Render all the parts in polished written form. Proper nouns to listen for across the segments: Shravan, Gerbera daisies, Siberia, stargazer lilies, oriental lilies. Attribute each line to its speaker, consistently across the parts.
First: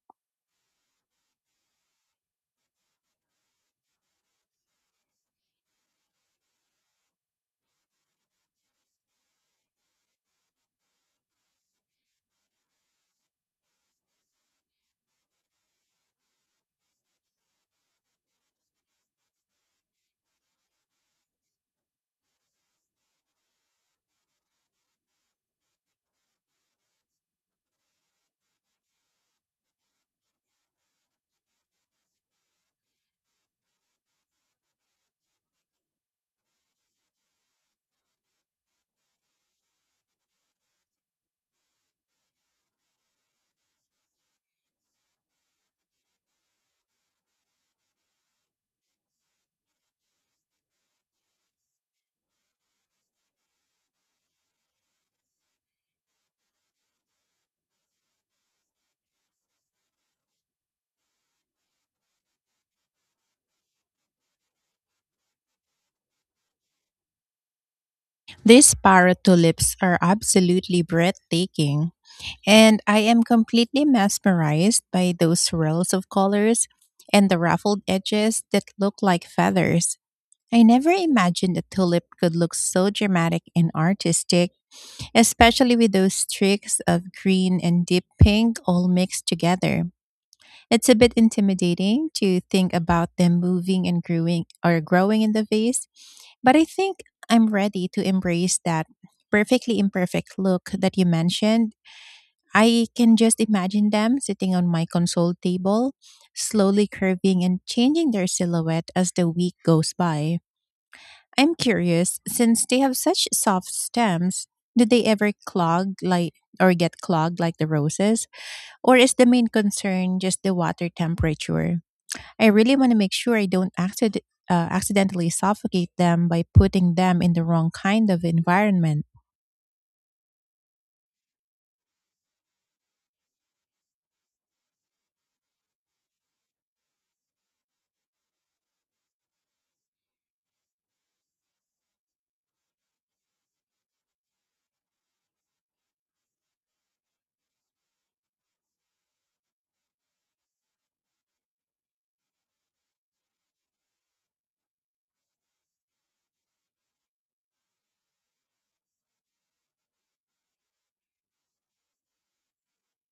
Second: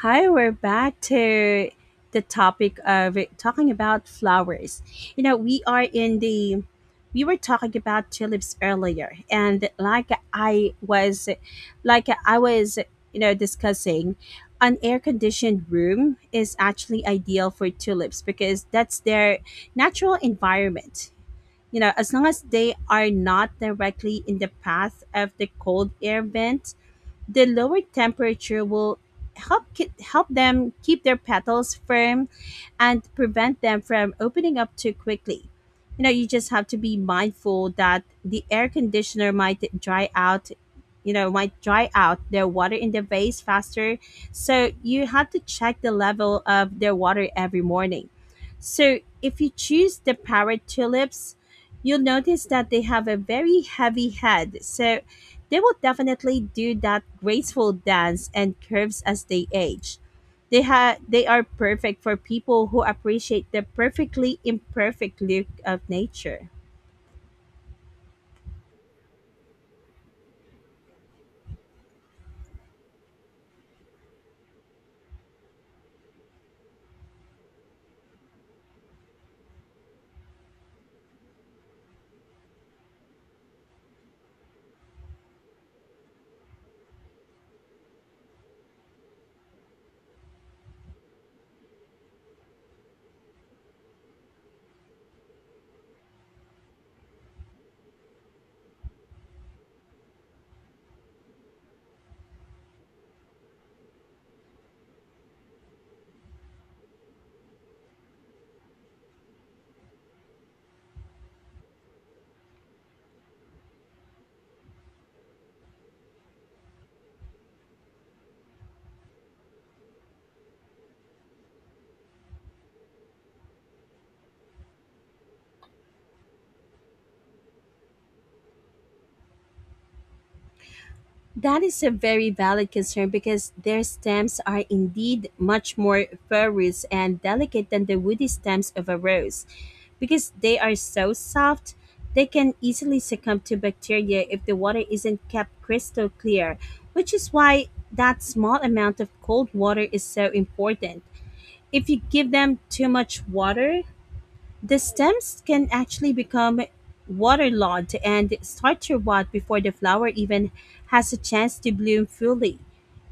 Speaker 1: Hi, we're back to the topic of talking about flowers. We are in the We were talking about tulips earlier, and like I was, you know, discussing, an air-conditioned room is actually ideal for tulips because that's their natural environment. You know, as long as they are not directly in the path of the cold air vent, the lower temperature will help them keep their petals firm and prevent them from opening up too quickly. You know, you just have to be mindful that the air conditioner might dry out, you know, might dry out their water in the vase faster. So you have to check the level of their water every morning. So if you choose the parrot tulips, you'll notice that they have a very heavy head. So they will definitely do that graceful dance and curves as they age. They are perfect for people who appreciate the perfectly imperfect look of nature.
Speaker 2: These parrot tulips are absolutely breathtaking, and I am completely mesmerized by those swirls of colors and the ruffled edges that look like feathers. I never imagined a tulip could look so dramatic and artistic, especially with those streaks of green and deep pink all mixed together. It's a bit intimidating to think about them moving and growing in the vase, but I think I'm ready to embrace that perfectly imperfect look that you mentioned. I can just imagine them sitting on my console table, slowly curving and changing their silhouette as the week goes by. I'm curious, since they have such soft stems, do they ever clog like or get clogged like the roses? Or is the main concern just the water temperature? I really want to make sure I don't accidentally suffocate them by putting them in the wrong kind of environment.
Speaker 1: That is a very valid concern because their stems are indeed much more ferrous and delicate than the woody stems of a rose. Because they are so soft, they can easily succumb to bacteria if the water isn't kept crystal clear, which is why that small amount of cold water is so important. If you give them too much water, the stems can actually become waterlogged and start to rot before the flower even has a chance to bloom fully.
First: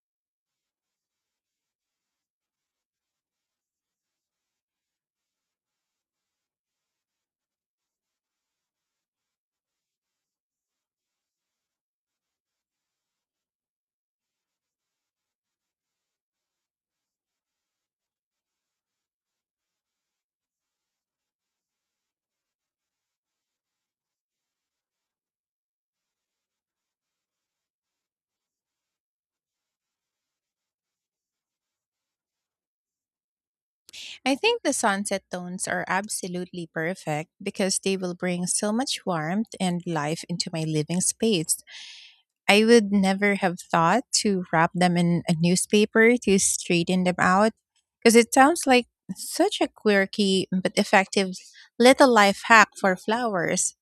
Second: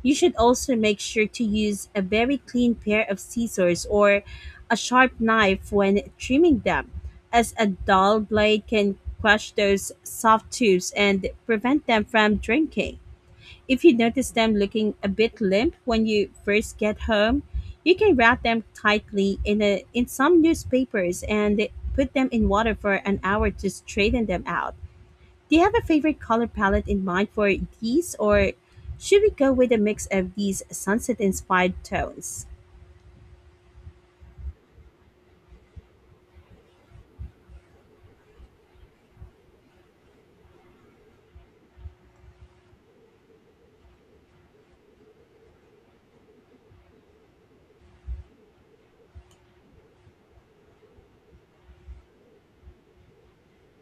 Speaker 1: You should also make sure to use a very clean pair of scissors or a sharp knife when trimming them, as a dull blade can crush those soft tubes and prevent them from drinking. If you notice them looking a bit limp when you first get home, you can wrap them tightly in a in some newspapers and put them in water for an hour to straighten them out. Do you have a favorite color palette in mind for these, or should we go with a mix of these sunset inspired tones?
Speaker 2: I think the sunset tones are absolutely perfect because they will bring so much warmth and life into my living space. I would never have thought to wrap them in a newspaper to straighten them out because it sounds like such a quirky but effective little life hack for flowers.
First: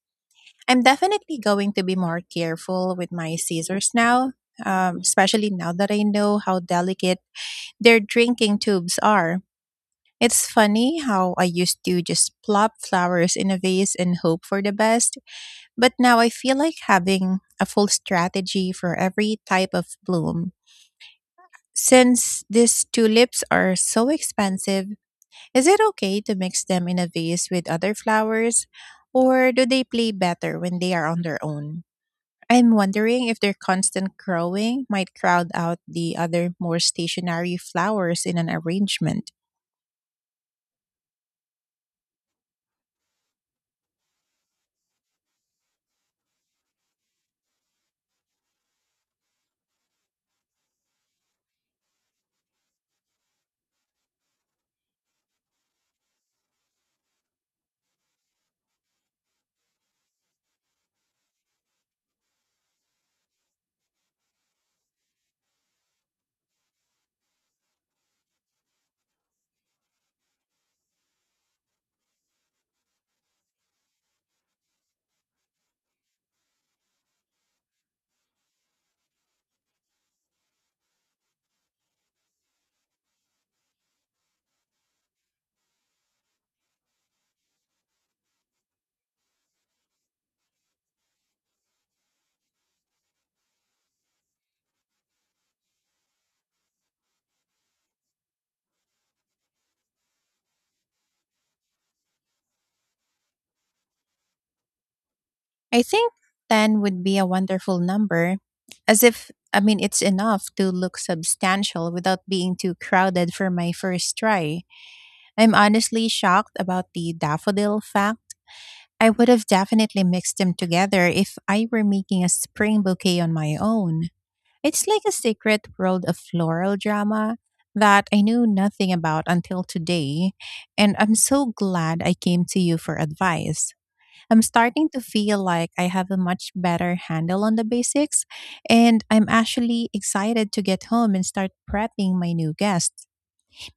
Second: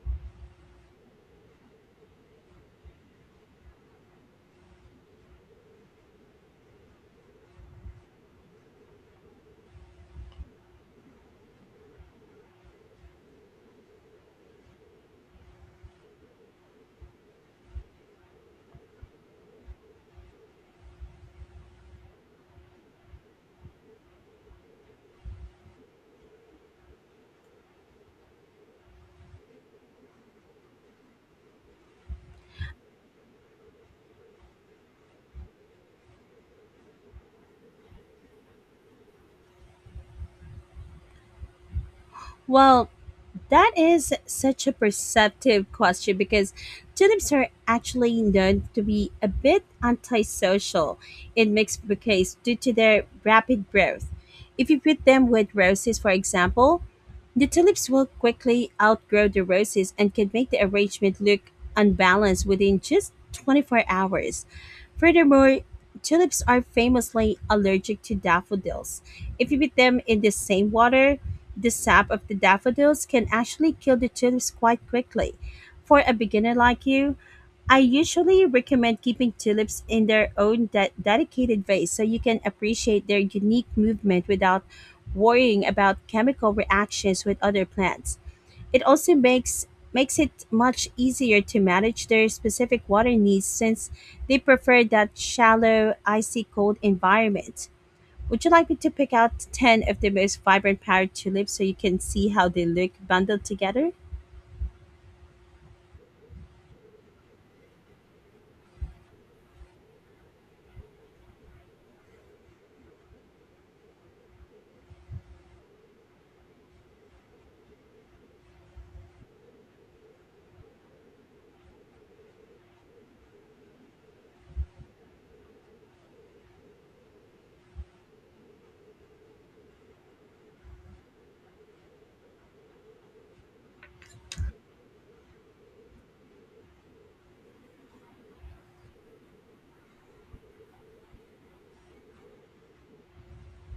Speaker 2: I'm definitely going to be more careful with my scissors now, especially now that I know how delicate their drinking tubes are. It's funny how I used to just plop flowers in a vase and hope for the best, but now I feel like having a full strategy for every type of bloom. Since these tulips are so expensive, is it okay to mix them in a vase with other flowers, or do they play better when they are on their own? I'm wondering if their constant growing might crowd out the other more stationary flowers in an arrangement.
Speaker 1: Well, that is such a perceptive question because tulips are actually known to be a bit antisocial in mixed bouquets due to their rapid growth. If you put them with roses, for example, the tulips will quickly outgrow the roses and can make the arrangement look unbalanced within just 24 hours. Furthermore, tulips are famously allergic to daffodils. If you put them in the same water, the sap of the daffodils can actually kill the tulips quite quickly. For a beginner like you, I usually recommend keeping tulips in their own dedicated vase so you can appreciate their unique movement without worrying about chemical reactions with other plants. It also makes it much easier to manage their specific water needs, since they prefer that shallow, icy cold environment. Would you like me to pick out 10 of the most vibrant power tulips so you can see how they look bundled together?
Speaker 2: I think 10 would be a wonderful number, as if, I mean, it's enough to look substantial without being too crowded for my first try. I'm honestly shocked about the daffodil fact. I would have definitely mixed them together if I were making a spring bouquet on my own. It's like a secret world of floral drama that I knew nothing about until today, and I'm so glad I came to you for advice. I'm starting to feel like I have a much better handle on the basics, and I'm actually excited to get home and start prepping my new guests.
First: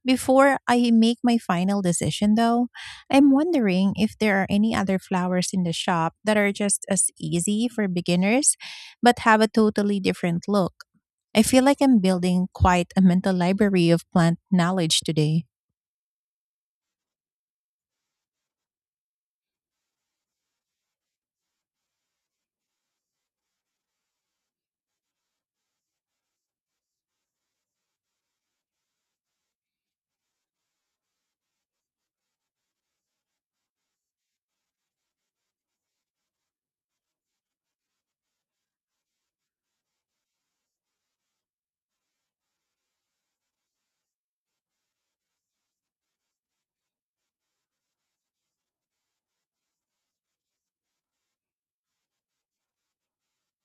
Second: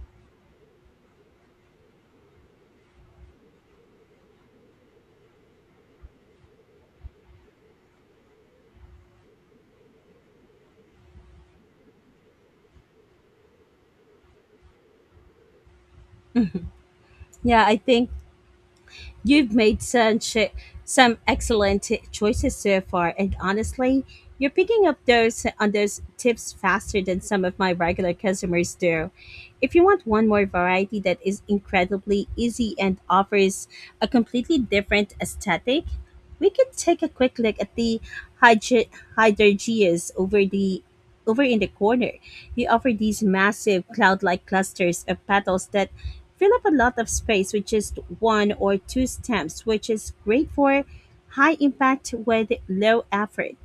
Speaker 2: Before I make my final decision, though, I'm wondering if there are any other flowers in the shop that are just as easy for beginners but have a totally different look. I feel like I'm building quite a mental library of plant knowledge today.
Speaker 1: Yeah, I think You've made such some excellent choices so far, and honestly, you're picking up those tips faster than some of my regular customers do. If you want one more variety that is incredibly easy and offers a completely different aesthetic, we could take a quick look at the hydra- hydrangeas over in the corner. They offer these massive cloud-like clusters of petals that fill up a lot of space with just one or two stems, which is great for high impact with low effort.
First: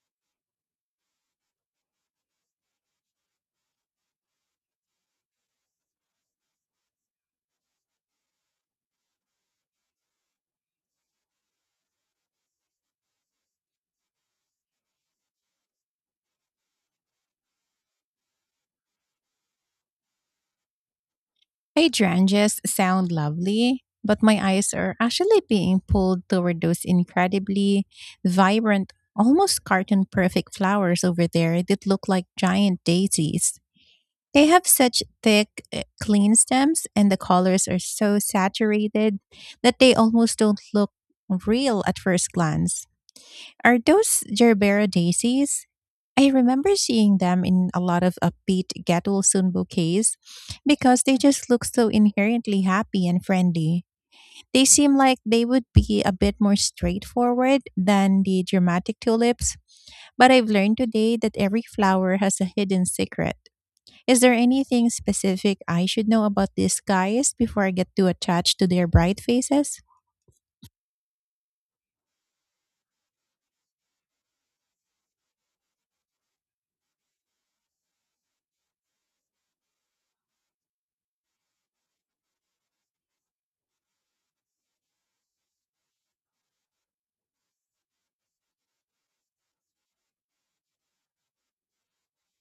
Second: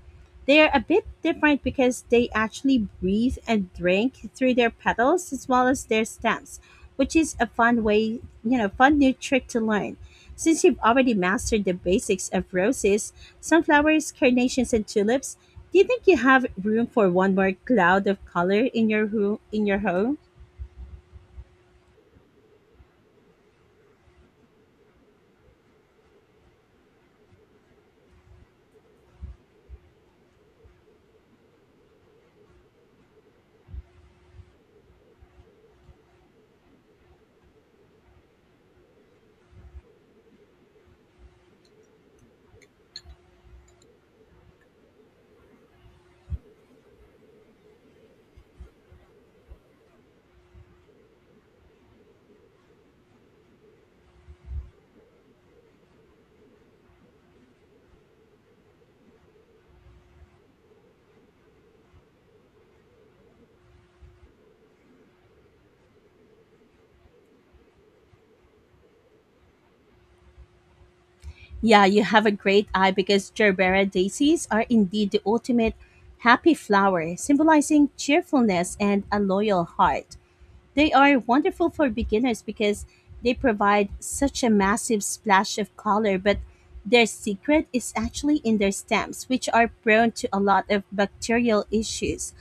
Speaker 1: They are a bit different because they actually breathe and drink through their petals as well as their stems, which is a fun way, you know, fun new trick to learn. Since you've already mastered the basics of roses, sunflowers, carnations, and tulips, do you think you have room for one more cloud of color in your in your home?
Speaker 2: Hydrangeas sound lovely, but my eyes are actually being pulled toward those incredibly vibrant, almost cartoon perfect flowers over there that look like giant daisies. They have such thick, clean stems, and the colors are so saturated that they almost don't look real at first glance. Are those gerbera daisies? I remember seeing them in a lot of upbeat get well soon bouquets because they just look so inherently happy and friendly. They seem like they would be a bit more straightforward than the dramatic tulips, but I've learned today that every flower has a hidden secret. Is there anything specific I should know about these guys before I get too attached to their bright faces?
Speaker 1: Yeah, you have a great eye, because Gerbera daisies are indeed the ultimate happy flower, symbolizing cheerfulness and a loyal heart. They are wonderful for beginners because they provide such a massive splash of color, but their secret is actually in their stems, which are prone to a lot of bacterial issues.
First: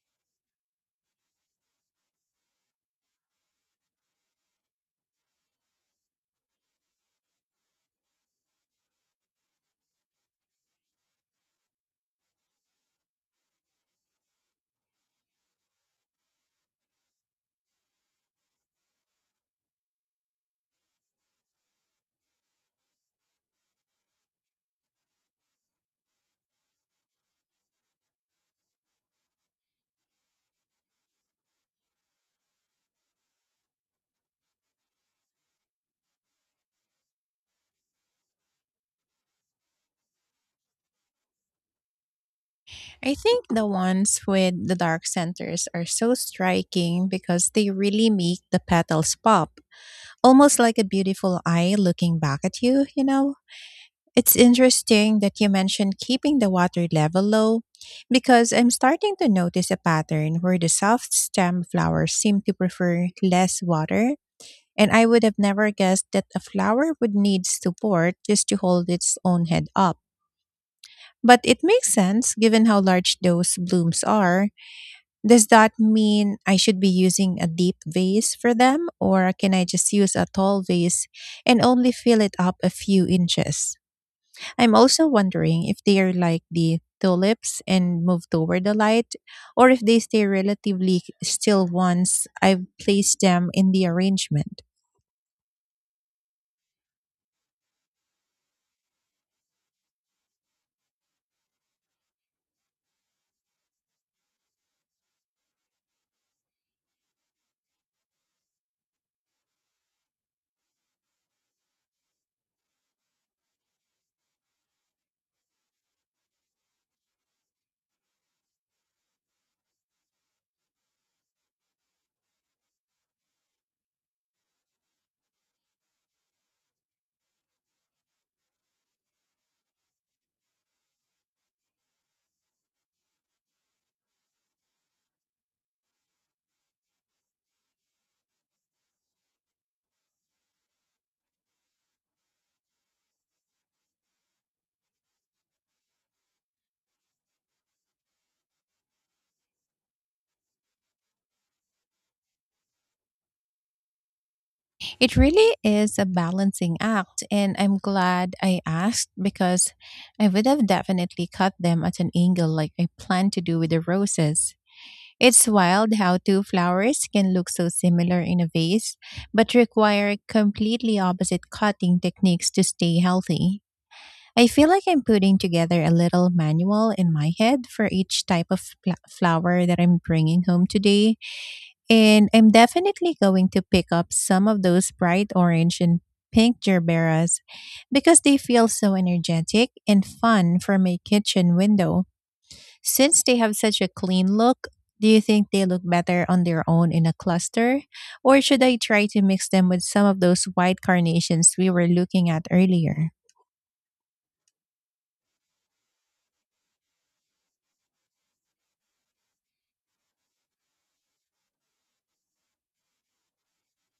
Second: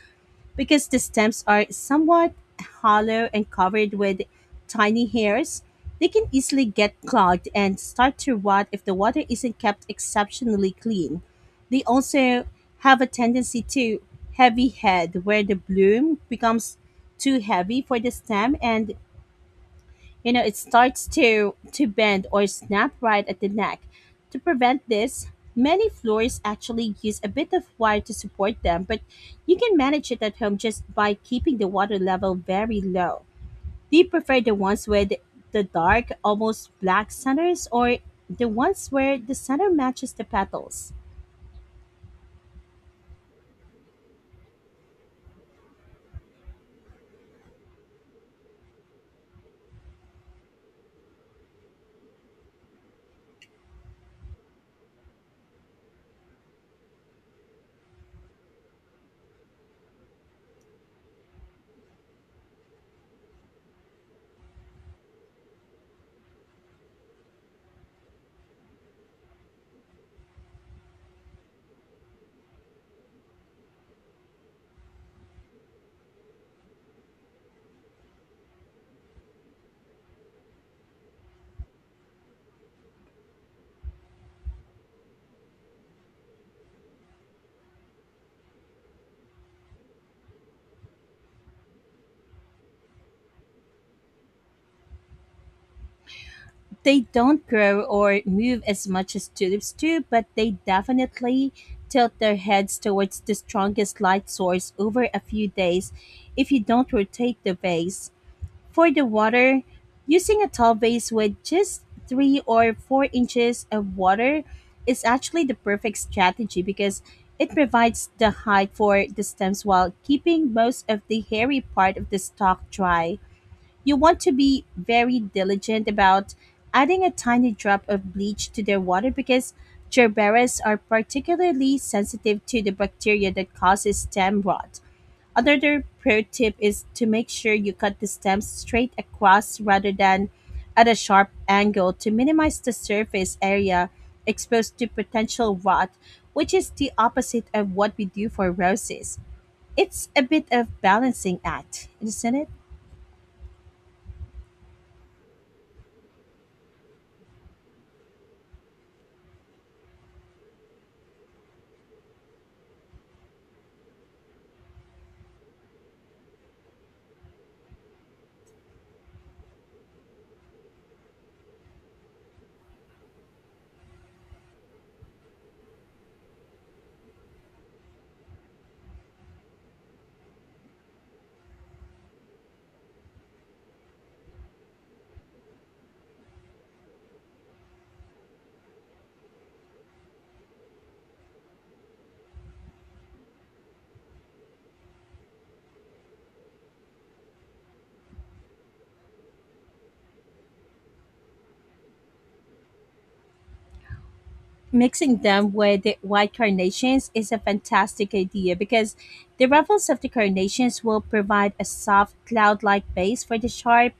Speaker 1: Because the stems are somewhat hollow and covered with tiny hairs, they can easily get clogged and start to rot if the water isn't kept exceptionally clean. They also have a tendency to heavy head, where the bloom becomes too heavy for the stem and, you know, it starts to bend or snap right at the neck. To prevent this, many floors actually use a bit of wire to support them, but you can manage it at home just by keeping the water level very low. Do you prefer the ones with the dark, almost black centers, or the ones where the center matches the petals?
Speaker 2: I think the ones with the dark centers are so striking because they really make the petals pop, almost like a beautiful eye looking back at you, you know? It's interesting that you mentioned keeping the water level low because I'm starting to notice a pattern where the soft stem flowers seem to prefer less water. And I would have never guessed that a flower would need support just to hold its own head up. But it makes sense given how large those blooms are. Does that mean I should be using a deep vase for them, or can I just use a tall vase and only fill it up a few inches? I'm also wondering if they are like the tulips and move toward the light, or if they stay relatively still once I've placed them in the arrangement.
Speaker 1: They don't grow or move as much as tulips do, but they definitely tilt their heads towards the strongest light source over a few days if you don't rotate the vase. For the water, using a tall vase with just 3 or 4 inches of water is actually the perfect strategy, because it provides the height for the stems while keeping most of the hairy part of the stalk dry. You want to be very diligent about adding a tiny drop of bleach to their water, because gerberas are particularly sensitive to the bacteria that causes stem rot. Another pro tip is to make sure you cut the stems straight across rather than at a sharp angle, to minimize the surface area exposed to potential rot, which is the opposite of what we do for roses. It's a bit of balancing act, isn't it?
Speaker 2: It really is a balancing act, and I'm glad I asked because I would have definitely cut them at an angle like I planned to do with the roses. It's wild how two flowers can look so similar in a vase, but require completely opposite cutting techniques to stay healthy. I feel like I'm putting together a little manual in my head for each type of flower that I'm bringing home today, and I'm definitely going to pick up some of those bright orange and pink gerberas because they feel so energetic and fun from my kitchen window. Since they have such a clean look, do you think they look better on their own in a cluster? Or should I try to mix them with some of those white carnations we were looking at earlier?
Speaker 1: Mixing them with the white carnations is a fantastic idea, because the ruffles of the carnations will provide a soft cloud-like base for the sharp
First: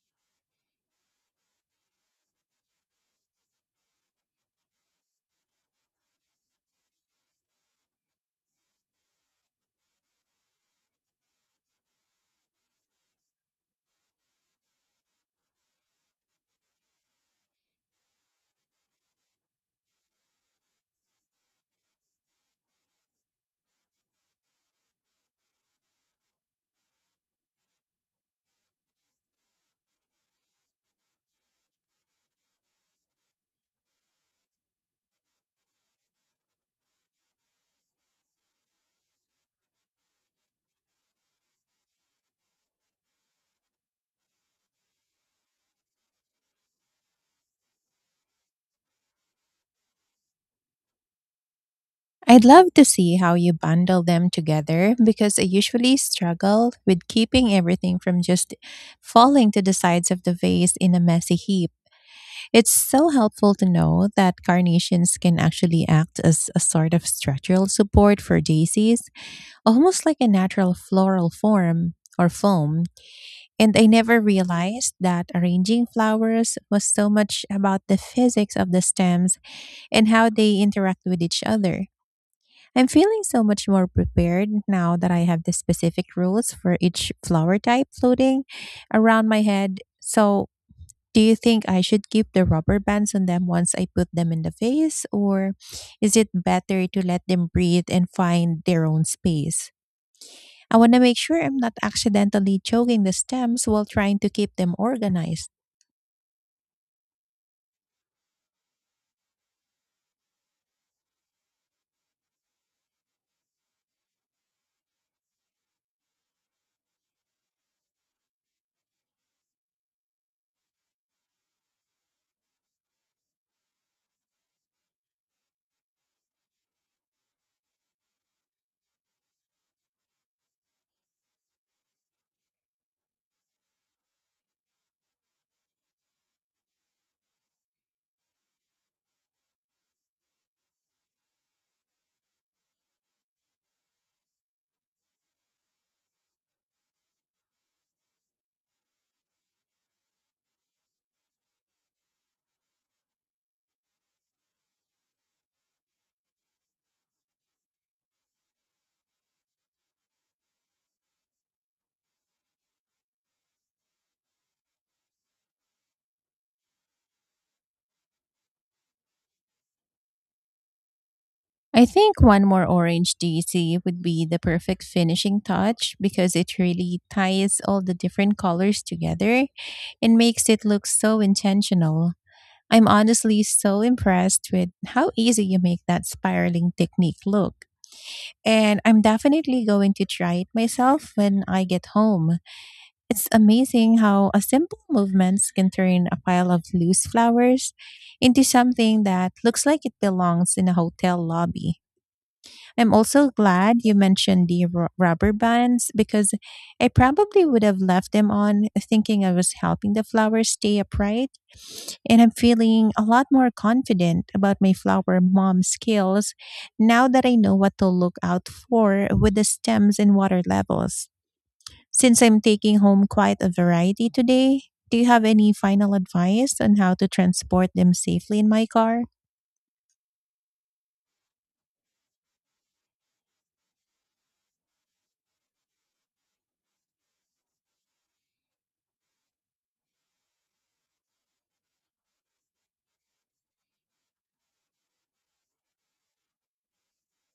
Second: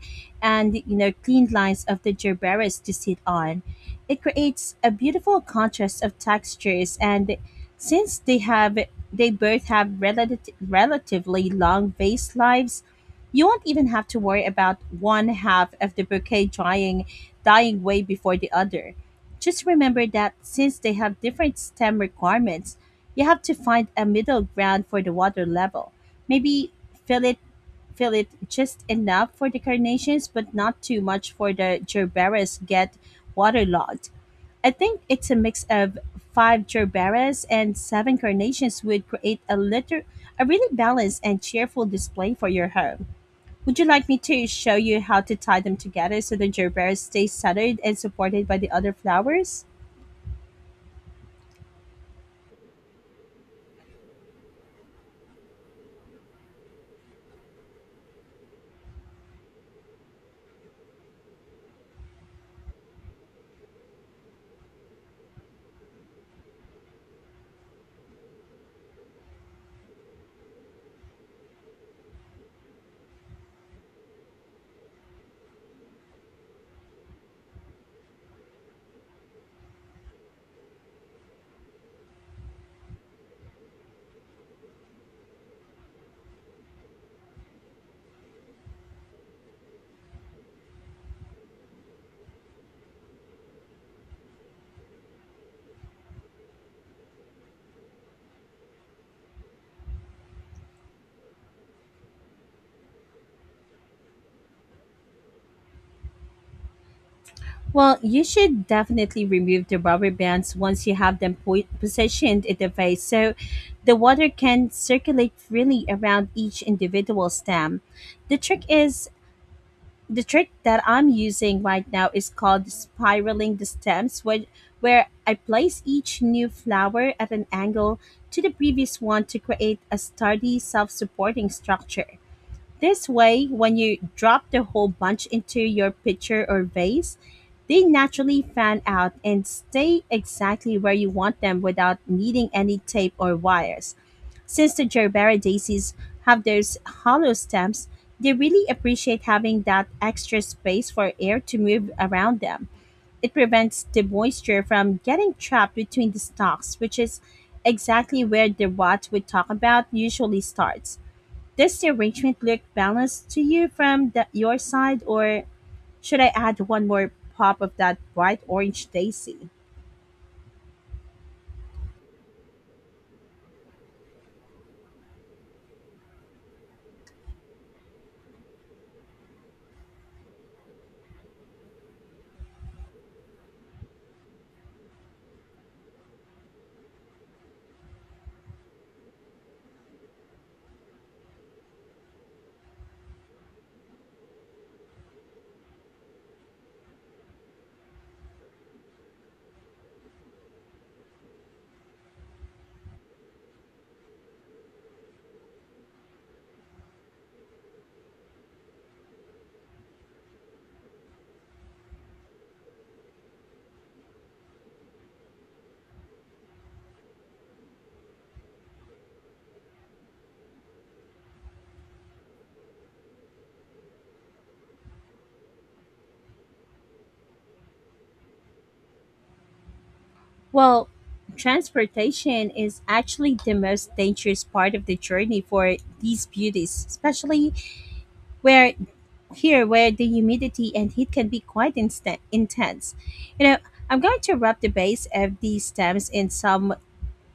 Speaker 1: and, you know, clean lines of the gerberas to sit on. It creates a beautiful contrast of textures, and since they both have relatively long vase lives, you won't even have to worry about one half of the bouquet drying dying way before the other. Just remember that since they have different STEM requirements, you have to find a middle ground for the water level. Maybe fill it fill it just enough for the carnations but not too much for the gerberas get waterlogged. I think it's a mix of 5 gerberas and 7 carnations would create a really balanced and cheerful display for your home. Would you like me to show you how to tie them together so the gerbera stays centered and supported by the other flowers?
Speaker 2: I'd love to see how you bundle them together because I usually struggle with keeping everything from just falling to the sides of the vase in a messy heap. It's so helpful to know that carnations can actually act as a sort of structural support for daisies, almost like a natural floral form or foam. And I never realized that arranging flowers was so much about the physics of the stems and how they interact with each other. I'm feeling so much more prepared now that I have the specific rules for each flower type floating around my head. So, do you think I should keep the rubber bands on them once I put them in the vase, or is it better to let them breathe and find their own space? I want to make sure I'm not accidentally choking the stems while trying to keep them organized.
Speaker 1: Well, you should definitely remove the rubber bands once you have them positioned in the vase, so the water can circulate freely around each individual stem. The trick is the trick that I'm using right now is called spiraling the stems, where, I place each new flower at an angle to the previous one to create a sturdy self-supporting structure. This way, when you drop the whole bunch into your pitcher or vase, they naturally fan out and stay exactly where you want them without needing any tape or wires. Since the gerbera daisies have those hollow stems, they really appreciate having that extra space for air to move around them. It prevents the moisture from getting trapped between the stalks, which is exactly where the rot we talk about usually starts. Does the arrangement look balanced to you from your side, or should I add one more pop of that bright orange daisy?
Speaker 2: I think one more orange DC would be the perfect finishing touch because it really ties all the different colors together and makes it look so intentional. I'm honestly so impressed with how easy you make that spiraling technique look. And I'm definitely going to try it myself when I get home. It's amazing how a simple movements can turn a pile of loose flowers into something that looks like it belongs in a hotel lobby. I'm also glad you mentioned the rubber bands because I probably would have left them on thinking I was helping the flowers stay upright. And I'm feeling a lot more confident about my flower mom skills now that I know what to look out for with the stems and water levels. Since I'm taking home quite a variety today, do you have any final advice on how to transport them safely in my car?
Speaker 1: Well, transportation is actually the most dangerous part of the journey for these beauties, especially where here, where the humidity and heat can be quite intense. You know, I'm going to wrap the base of these stems in some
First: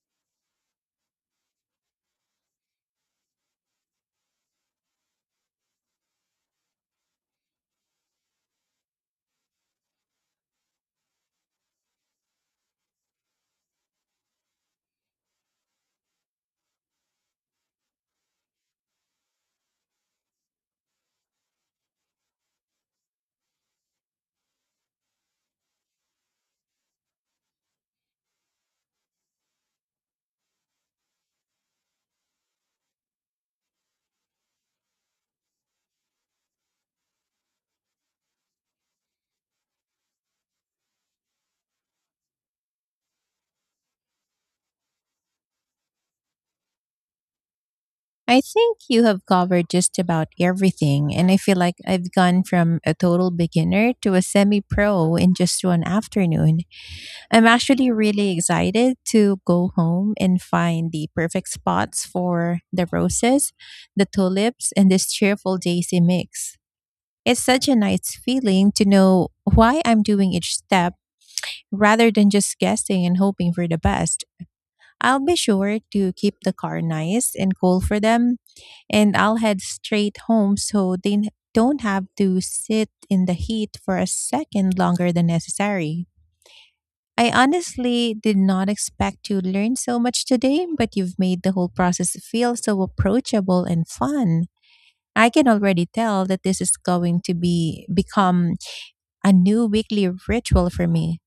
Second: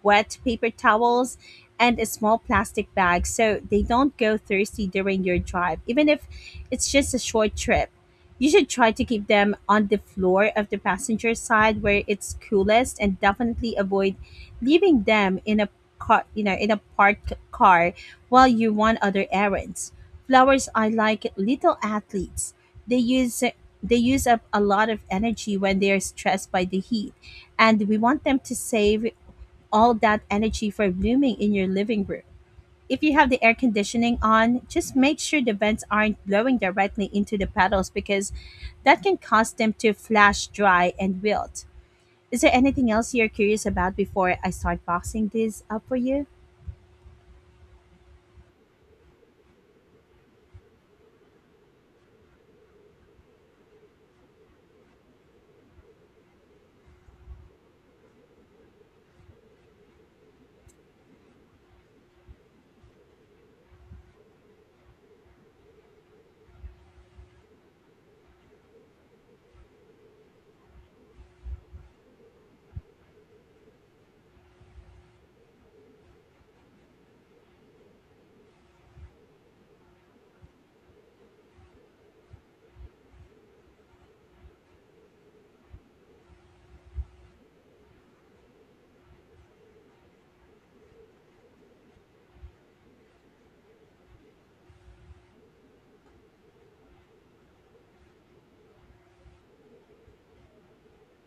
Speaker 1: wet paper towels, and a small plastic bag, so they don't go thirsty during your drive, even if it's just a short trip. You should try to keep them on the floor of the passenger side where it's coolest, and definitely avoid leaving them in a in a parked car while you run other errands. Flowers are like little athletes. They use they use up a lot of energy when they are stressed by the heat, and we want them to save all that energy for blooming in your living room. If you have the air conditioning on, just make sure the vents aren't blowing directly into the petals, because that can cause them to flash dry and wilt. Is there anything else you're curious about before I start boxing these up for you?
Speaker 2: I think you have covered just about everything, and I feel like I've gone from a total beginner to a semi pro in just one afternoon. I'm actually really excited to go home and find the perfect spots for the roses, the tulips, and this cheerful daisy mix. It's such a nice feeling to know why I'm doing each step rather than just guessing and hoping for the best. I'll be sure to keep the car nice and cool for them, and I'll head straight home so they don't have to sit in the heat for a second longer than necessary. I honestly did not expect to learn so much today, but you've made the whole process feel so approachable and fun. I can already tell that this is going to be become a new weekly ritual for me.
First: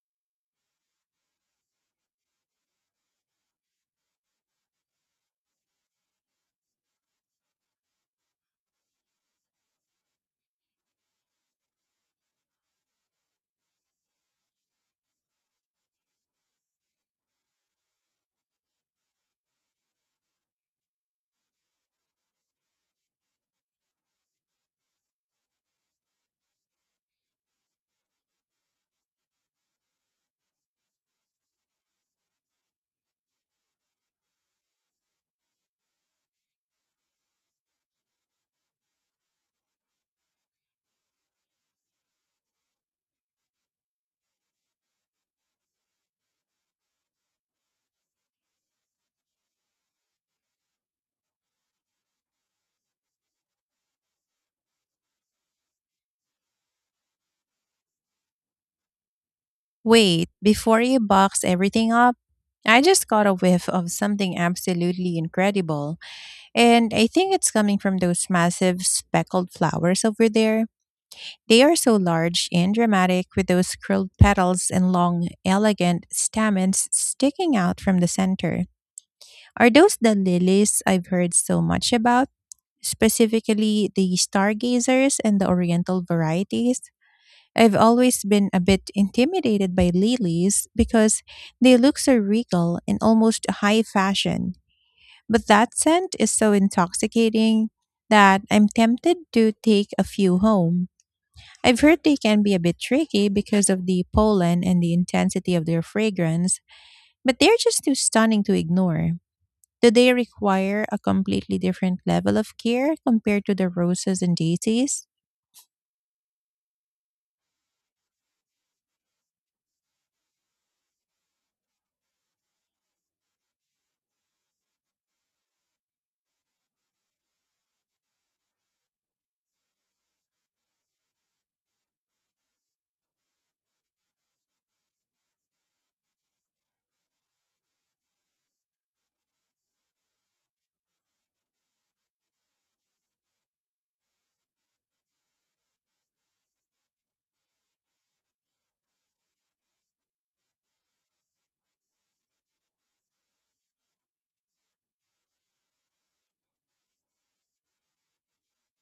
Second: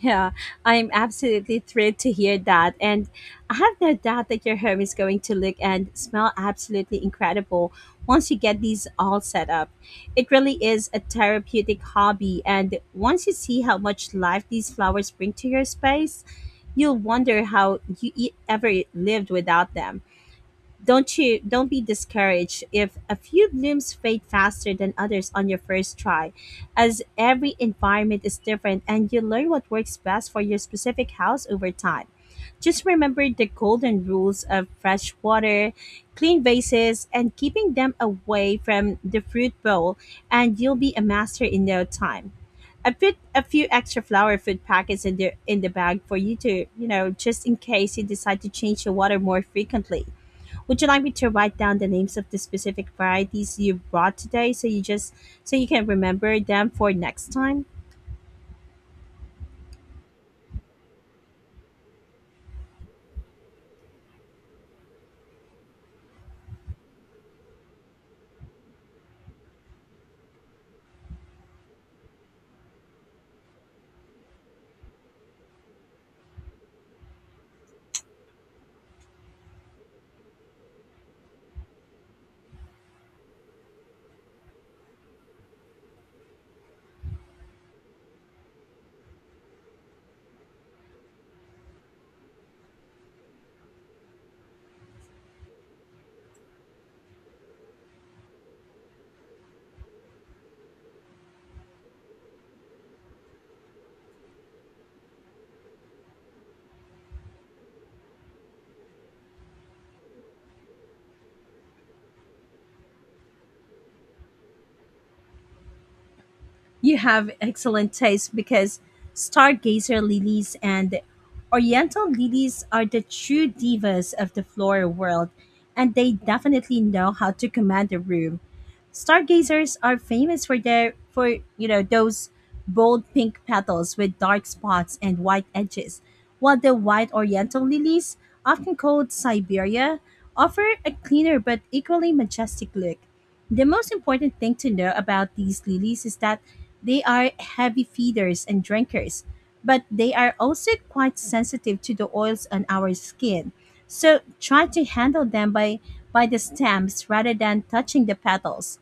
Speaker 1: Yeah, I'm absolutely thrilled to hear that. And I have no doubt that your home is going to look and smell absolutely incredible once you get these all set up. It really is a therapeutic hobby. And once you see how much life these flowers bring to your space, you'll wonder how you ever lived without them. Don't be discouraged if a few blooms fade faster than others on your first try, as every environment is different and you learn what works best for your specific house over time. Just remember the golden rules of fresh water, clean vases, and keeping them away from the fruit bowl, and you'll be a master in no time. I put a few extra flower food packets in the bag for you to, just in case you decide to change the water more frequently. Would you like me to write down the names of the specific varieties you brought today so you can remember them for next time?
Speaker 2: Wait, before you box everything up, I just got a whiff of something absolutely incredible, and I think it's coming from those massive speckled flowers over there. They are so large and dramatic with those curled petals and long, elegant stamens sticking out from the center. Are those the lilies I've heard so much about? Specifically, the stargazers and the oriental varieties? I've always been a bit intimidated by lilies because they look so regal and almost high fashion. But that scent is so intoxicating that I'm tempted to take a few home. I've heard they can be a bit tricky because of the pollen and the intensity of their fragrance, but they're just too stunning to ignore. Do they require a completely different level of care compared to the roses and daisies?
Speaker 1: You have excellent taste because stargazer lilies and oriental lilies are the true divas of the floral world, and they definitely know how to command a room. Stargazers are famous for their for you know those bold pink petals with dark spots and white edges, while the white oriental lilies, often called Siberia, offer a cleaner but equally majestic look. The most important thing to know about these lilies is that they are heavy feeders and drinkers, but they are also quite sensitive to the oils on our skin. So try to handle them by the stems rather than touching the petals.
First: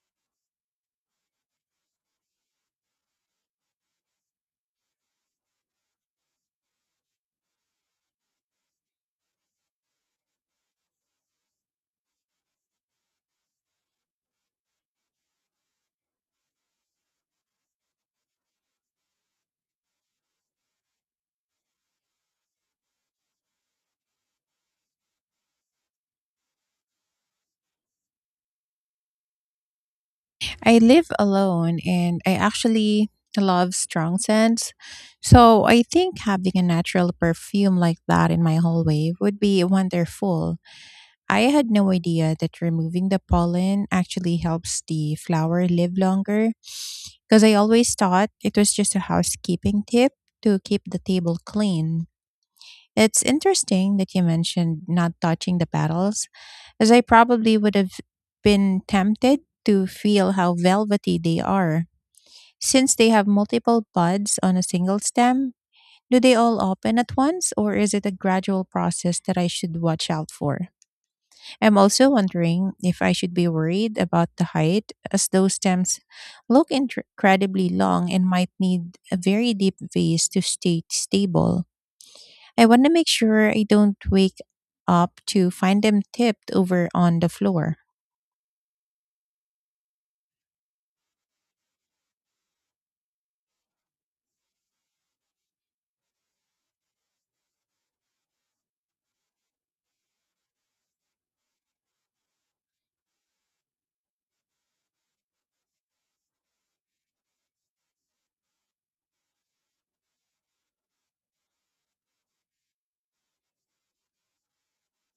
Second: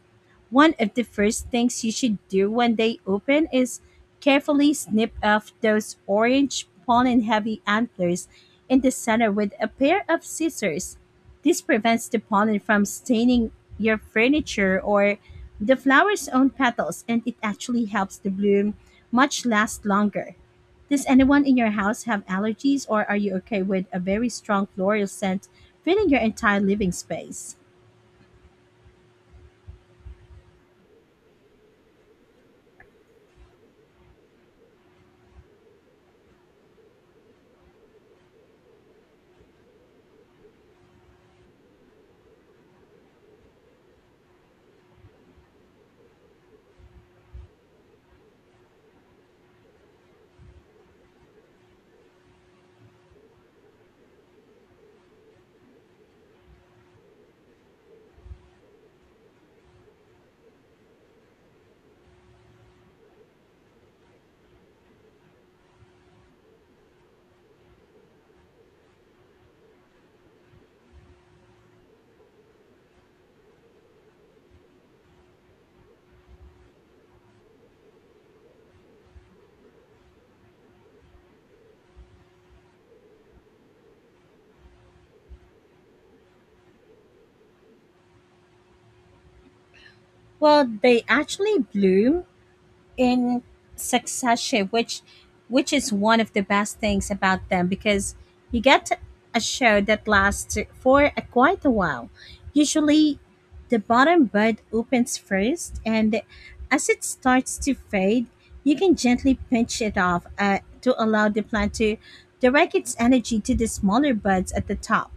Speaker 1: One of the first things you should do when they open is carefully snip off those orange pollen heavy antlers in the center with a pair of scissors. This prevents the pollen from staining your furniture or the flower's own petals, and it actually helps the bloom much last longer. Does anyone in your house have allergies, or are you okay with a very strong floral scent filling your entire living space?
Speaker 2: I live alone, and I actually love strong scents. So I think having a natural perfume like that in my hallway would be wonderful. I had no idea that removing the pollen actually helps the flower live longer, because I always thought it was just a housekeeping tip to keep the table clean. It's interesting that you mentioned not touching the petals, as I probably would have been tempted to feel how velvety they are. Since they have multiple buds on a single stem, do they all open at once, or is it a gradual process that I should watch out for? I'm also wondering if I should be worried about the height, as those stems look incredibly long and might need a very deep vase to stay stable. I want to make sure I don't wake up to find them tipped over on the floor.
Speaker 1: Well, they actually bloom in succession, which is one of the best things about them, because you get a show that lasts for a, quite a while. Usually the bottom bud opens first, and as it starts to fade you can gently pinch it off to allow the plant to direct its energy to the smaller buds at the top.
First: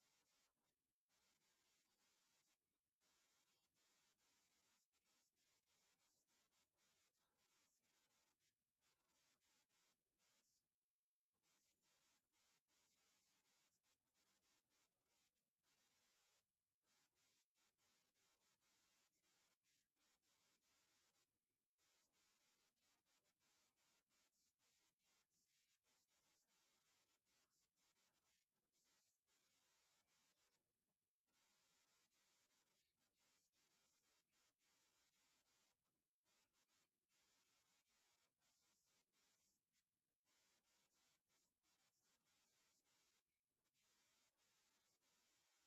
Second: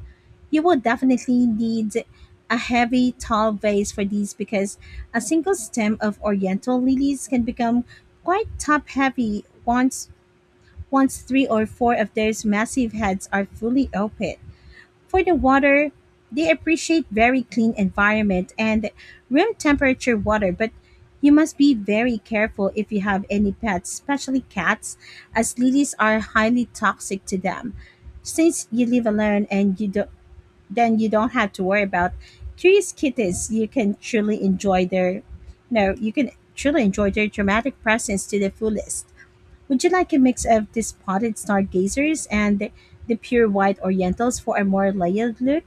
Speaker 1: You will definitely need a heavy, tall vase for these, because a single stem of oriental lilies can become quite top heavy once three or four of their massive heads are fully open. For the water, they appreciate very clean environment and room temperature water, but you must be very careful if you have any pets, especially cats, as lilies are highly toxic to them. Since you live alone, and you do, then you don't have to worry about curious kittens. You can truly enjoy their, you know, you can truly enjoy their dramatic presence to the fullest. Would you like a mix of the spotted stargazers and the pure white orientals for a more layered look?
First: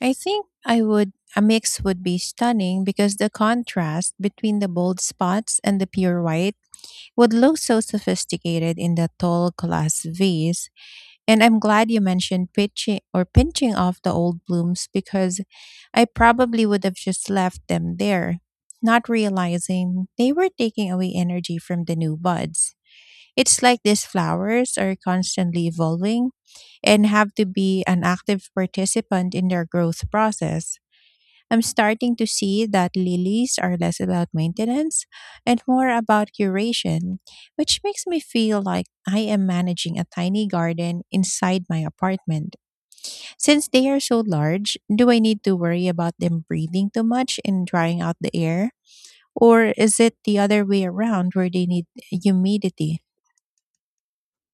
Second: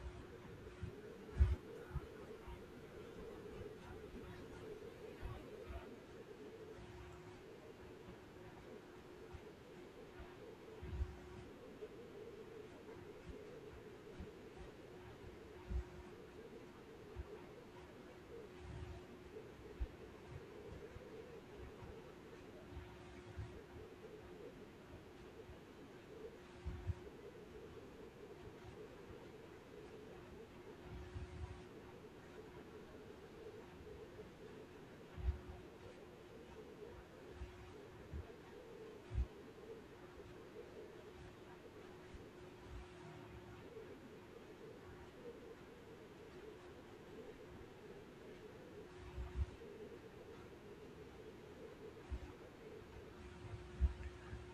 Speaker 2: I think I would, a mix would be stunning, because the contrast between the bold spots and the pure white would look so sophisticated in the tall glass vase. And I'm glad you mentioned pitching or pinching off the old blooms, because I probably would have just left them there, not realizing they were taking away energy from the new buds. It's like these flowers are constantly evolving and have to be an active participant in their growth process. I'm starting to see that lilies are less about maintenance and more about curation, which makes me feel like I am managing a tiny garden inside my apartment. Since they are so large, do I need to worry about them breathing too much and drying out the air? Or is it the other way around, where they need humidity?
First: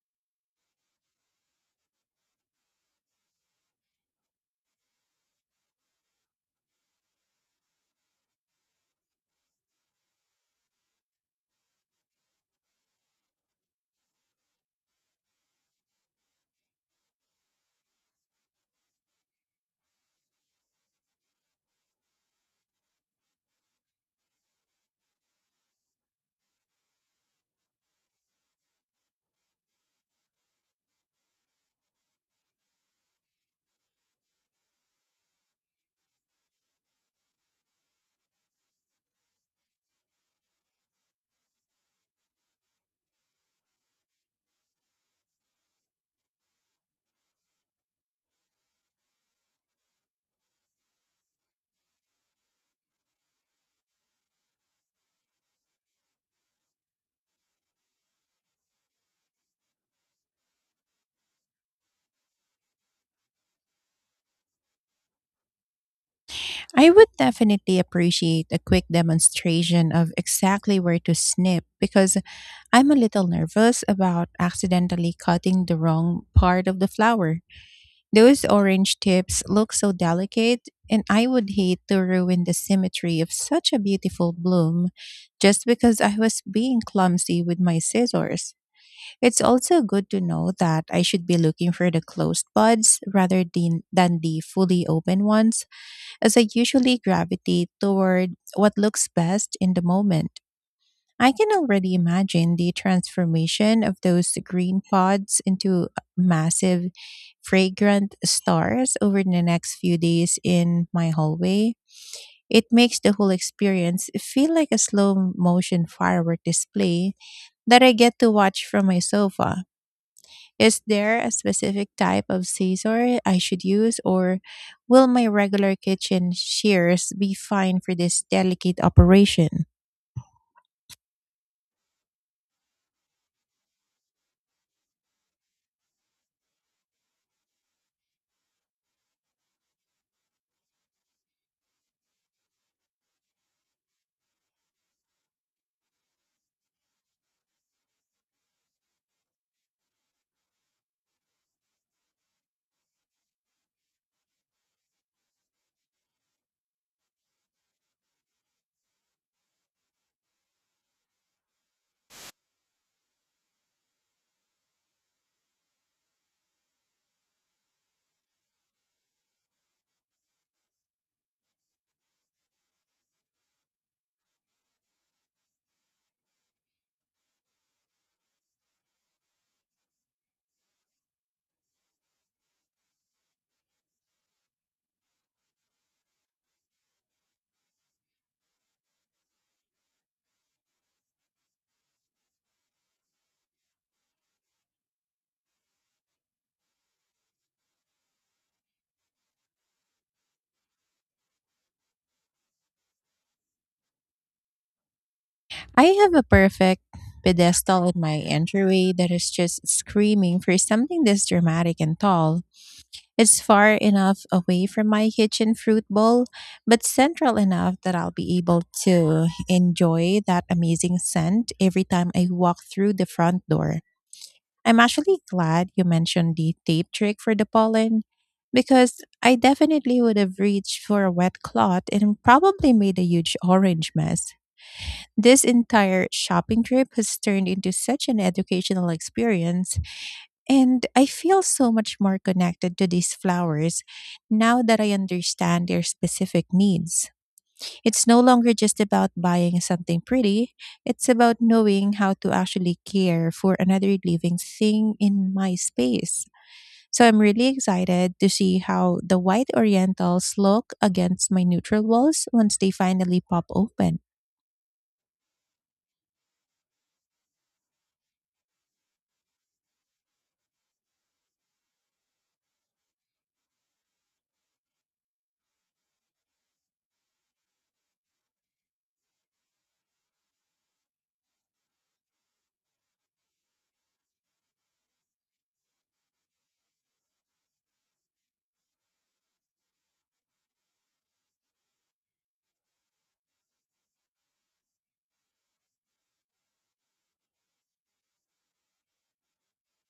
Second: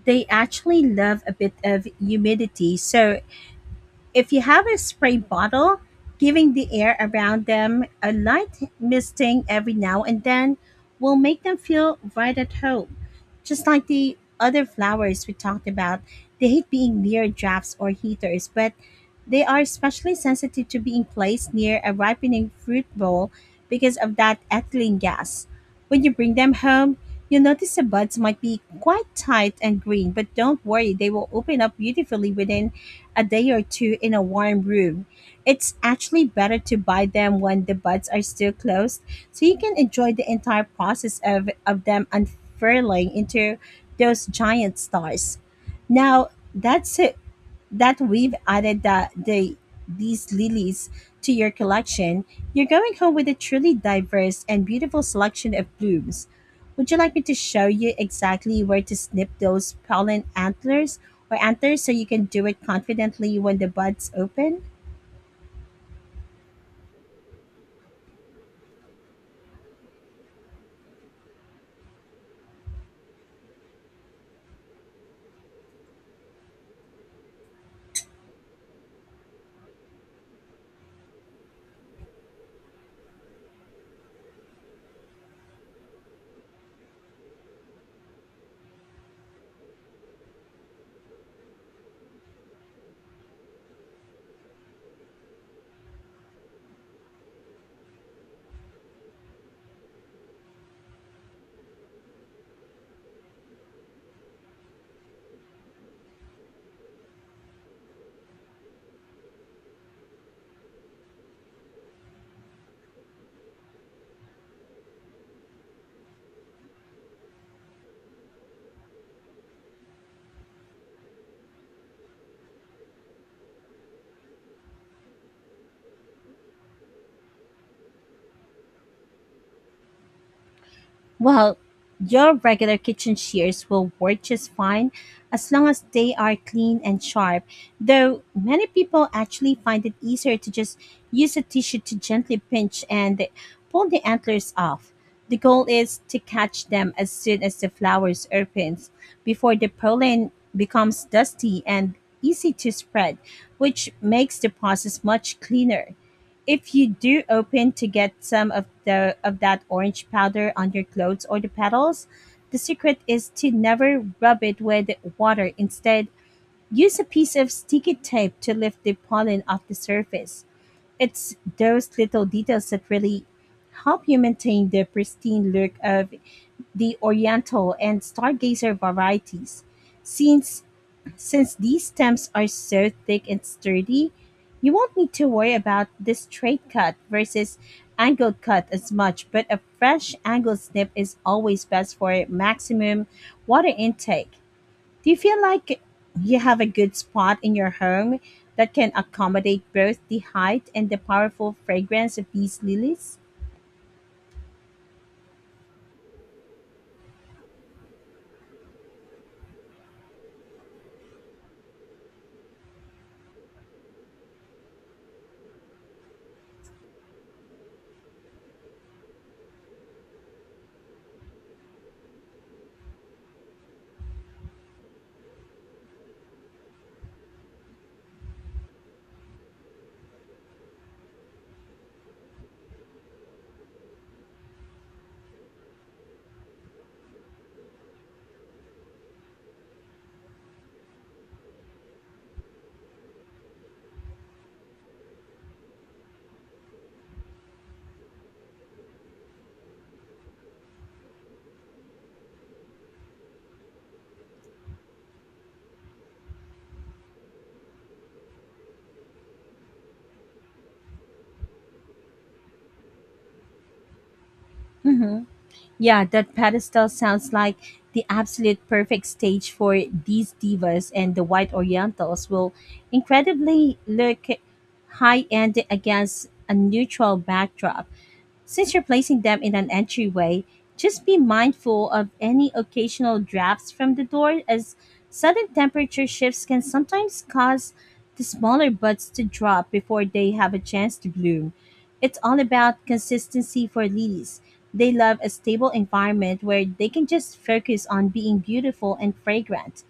Speaker 1: They actually love a bit of humidity, so if you have a spray bottle, giving the air around them a light misting every now and then will make them feel right at home. Just like the other flowers we talked about, they hate being near drafts or heaters, but they are especially sensitive to being placed near a ripening fruit bowl because of that ethylene gas. When you bring them home, you'll notice the buds might be quite tight and green, but don't worry, they will open up beautifully within a day or two in a warm room. It's actually better to buy them when the buds are still closed, so you can enjoy the entire process of them unfurling into those giant stars. Now, that's that we've added that the these lilies to your collection, you're going home with a truly diverse and beautiful selection of blooms. Would you like me to show you exactly where to snip those pollen antlers or antlers so you can do it confidently when the buds open?
Speaker 2: I would definitely appreciate a quick demonstration of exactly where to snip, because I'm a little nervous about accidentally cutting the wrong part of the flower. Those orange tips look so delicate, and I would hate to ruin the symmetry of such a beautiful bloom just because I was being clumsy with my scissors. It's also good to know that I should be looking for the closed buds rather than the fully open ones, as I usually gravitate toward what looks best in the moment. I can already imagine the transformation of those green pods into massive, fragrant stars over the next few days in my hallway. It makes the whole experience feel like a slow motion firework display that I get to watch from my sofa. Is there a specific type of scissor I should use, or will my regular kitchen shears be fine for this delicate operation?
Speaker 1: Well, your regular kitchen shears will work just fine as long as they are clean and sharp, though many people actually find it easier to just use a tissue to gently pinch and pull the antlers off. The goal is to catch them as soon as the flowers opens, before the pollen becomes dusty and easy to spread, which makes the process much cleaner. If you do open to get some of that orange powder on your clothes or the petals, the secret is to never rub it with water. Instead, use a piece of sticky tape to lift the pollen off the surface. It's those little details that really help you maintain the pristine look of the oriental and stargazer varieties. Since since these stems are so thick and sturdy, you won't need to worry about this straight cut versus angled cut as much, but a fresh angled snip is always best for maximum water intake. Do you feel like you have a good spot in your home that can accommodate both the height and the powerful fragrance of these lilies?
Speaker 2: I have a perfect pedestal in my entryway that is just screaming for something this dramatic and tall. It's far enough away from my kitchen fruit bowl, but central enough that I'll be able to enjoy that amazing scent every time I walk through the front door. I'm actually glad you mentioned the tape trick for the pollen, because I definitely would have reached for a wet cloth and probably made a huge orange mess. This entire shopping trip has turned into such an educational experience, and I feel so much more connected to these flowers now that I understand their specific needs. It's no longer just about buying something pretty; it's about knowing how to actually care for another living thing in my space. So I'm really excited to see how the white orientals look against my neutral walls once they finally pop open.
Speaker 1: Mhm. Yeah, that pedestal sounds like the absolute perfect stage for these divas, and the white orientals will incredibly look high end against a neutral backdrop. Since you're placing them in an entryway, just be mindful of any occasional drafts from the door, as sudden temperature shifts can sometimes cause the smaller buds to drop before they have a chance to bloom. It's all about consistency for lilies. They love a stable environment where they can just focus on being beautiful and fragrant.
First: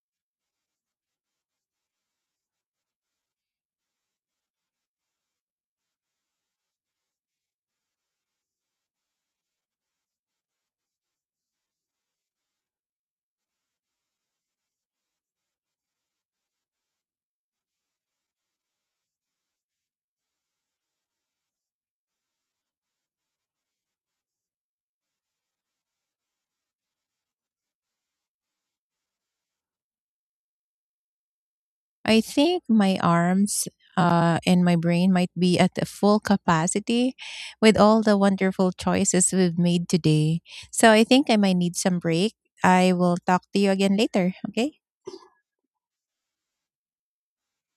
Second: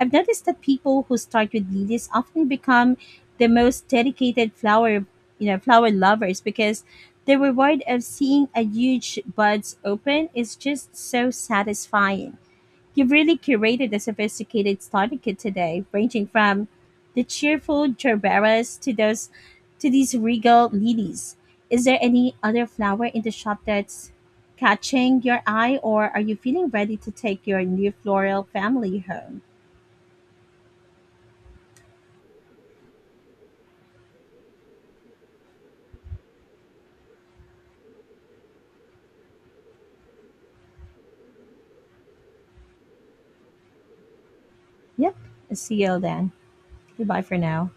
Speaker 1: I've noticed that people who start with lilies often become the most dedicated flower lovers, because the reward of seeing a huge buds open is just so satisfying. You've really curated a sophisticated starter kit today, ranging from the cheerful gerberas to those to these regal lilies. Is there any other flower in the shop that's catching your eye, or are you feeling ready to take your new floral family home?
Speaker 2: I think my arms and my brain might be at the full capacity with all the wonderful choices we've made today. So I think I might need some break. I will talk to you again later. Okay.
Speaker 1: Yep. See you then. Goodbye for now.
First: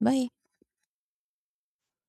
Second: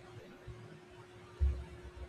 Speaker 2: Bye.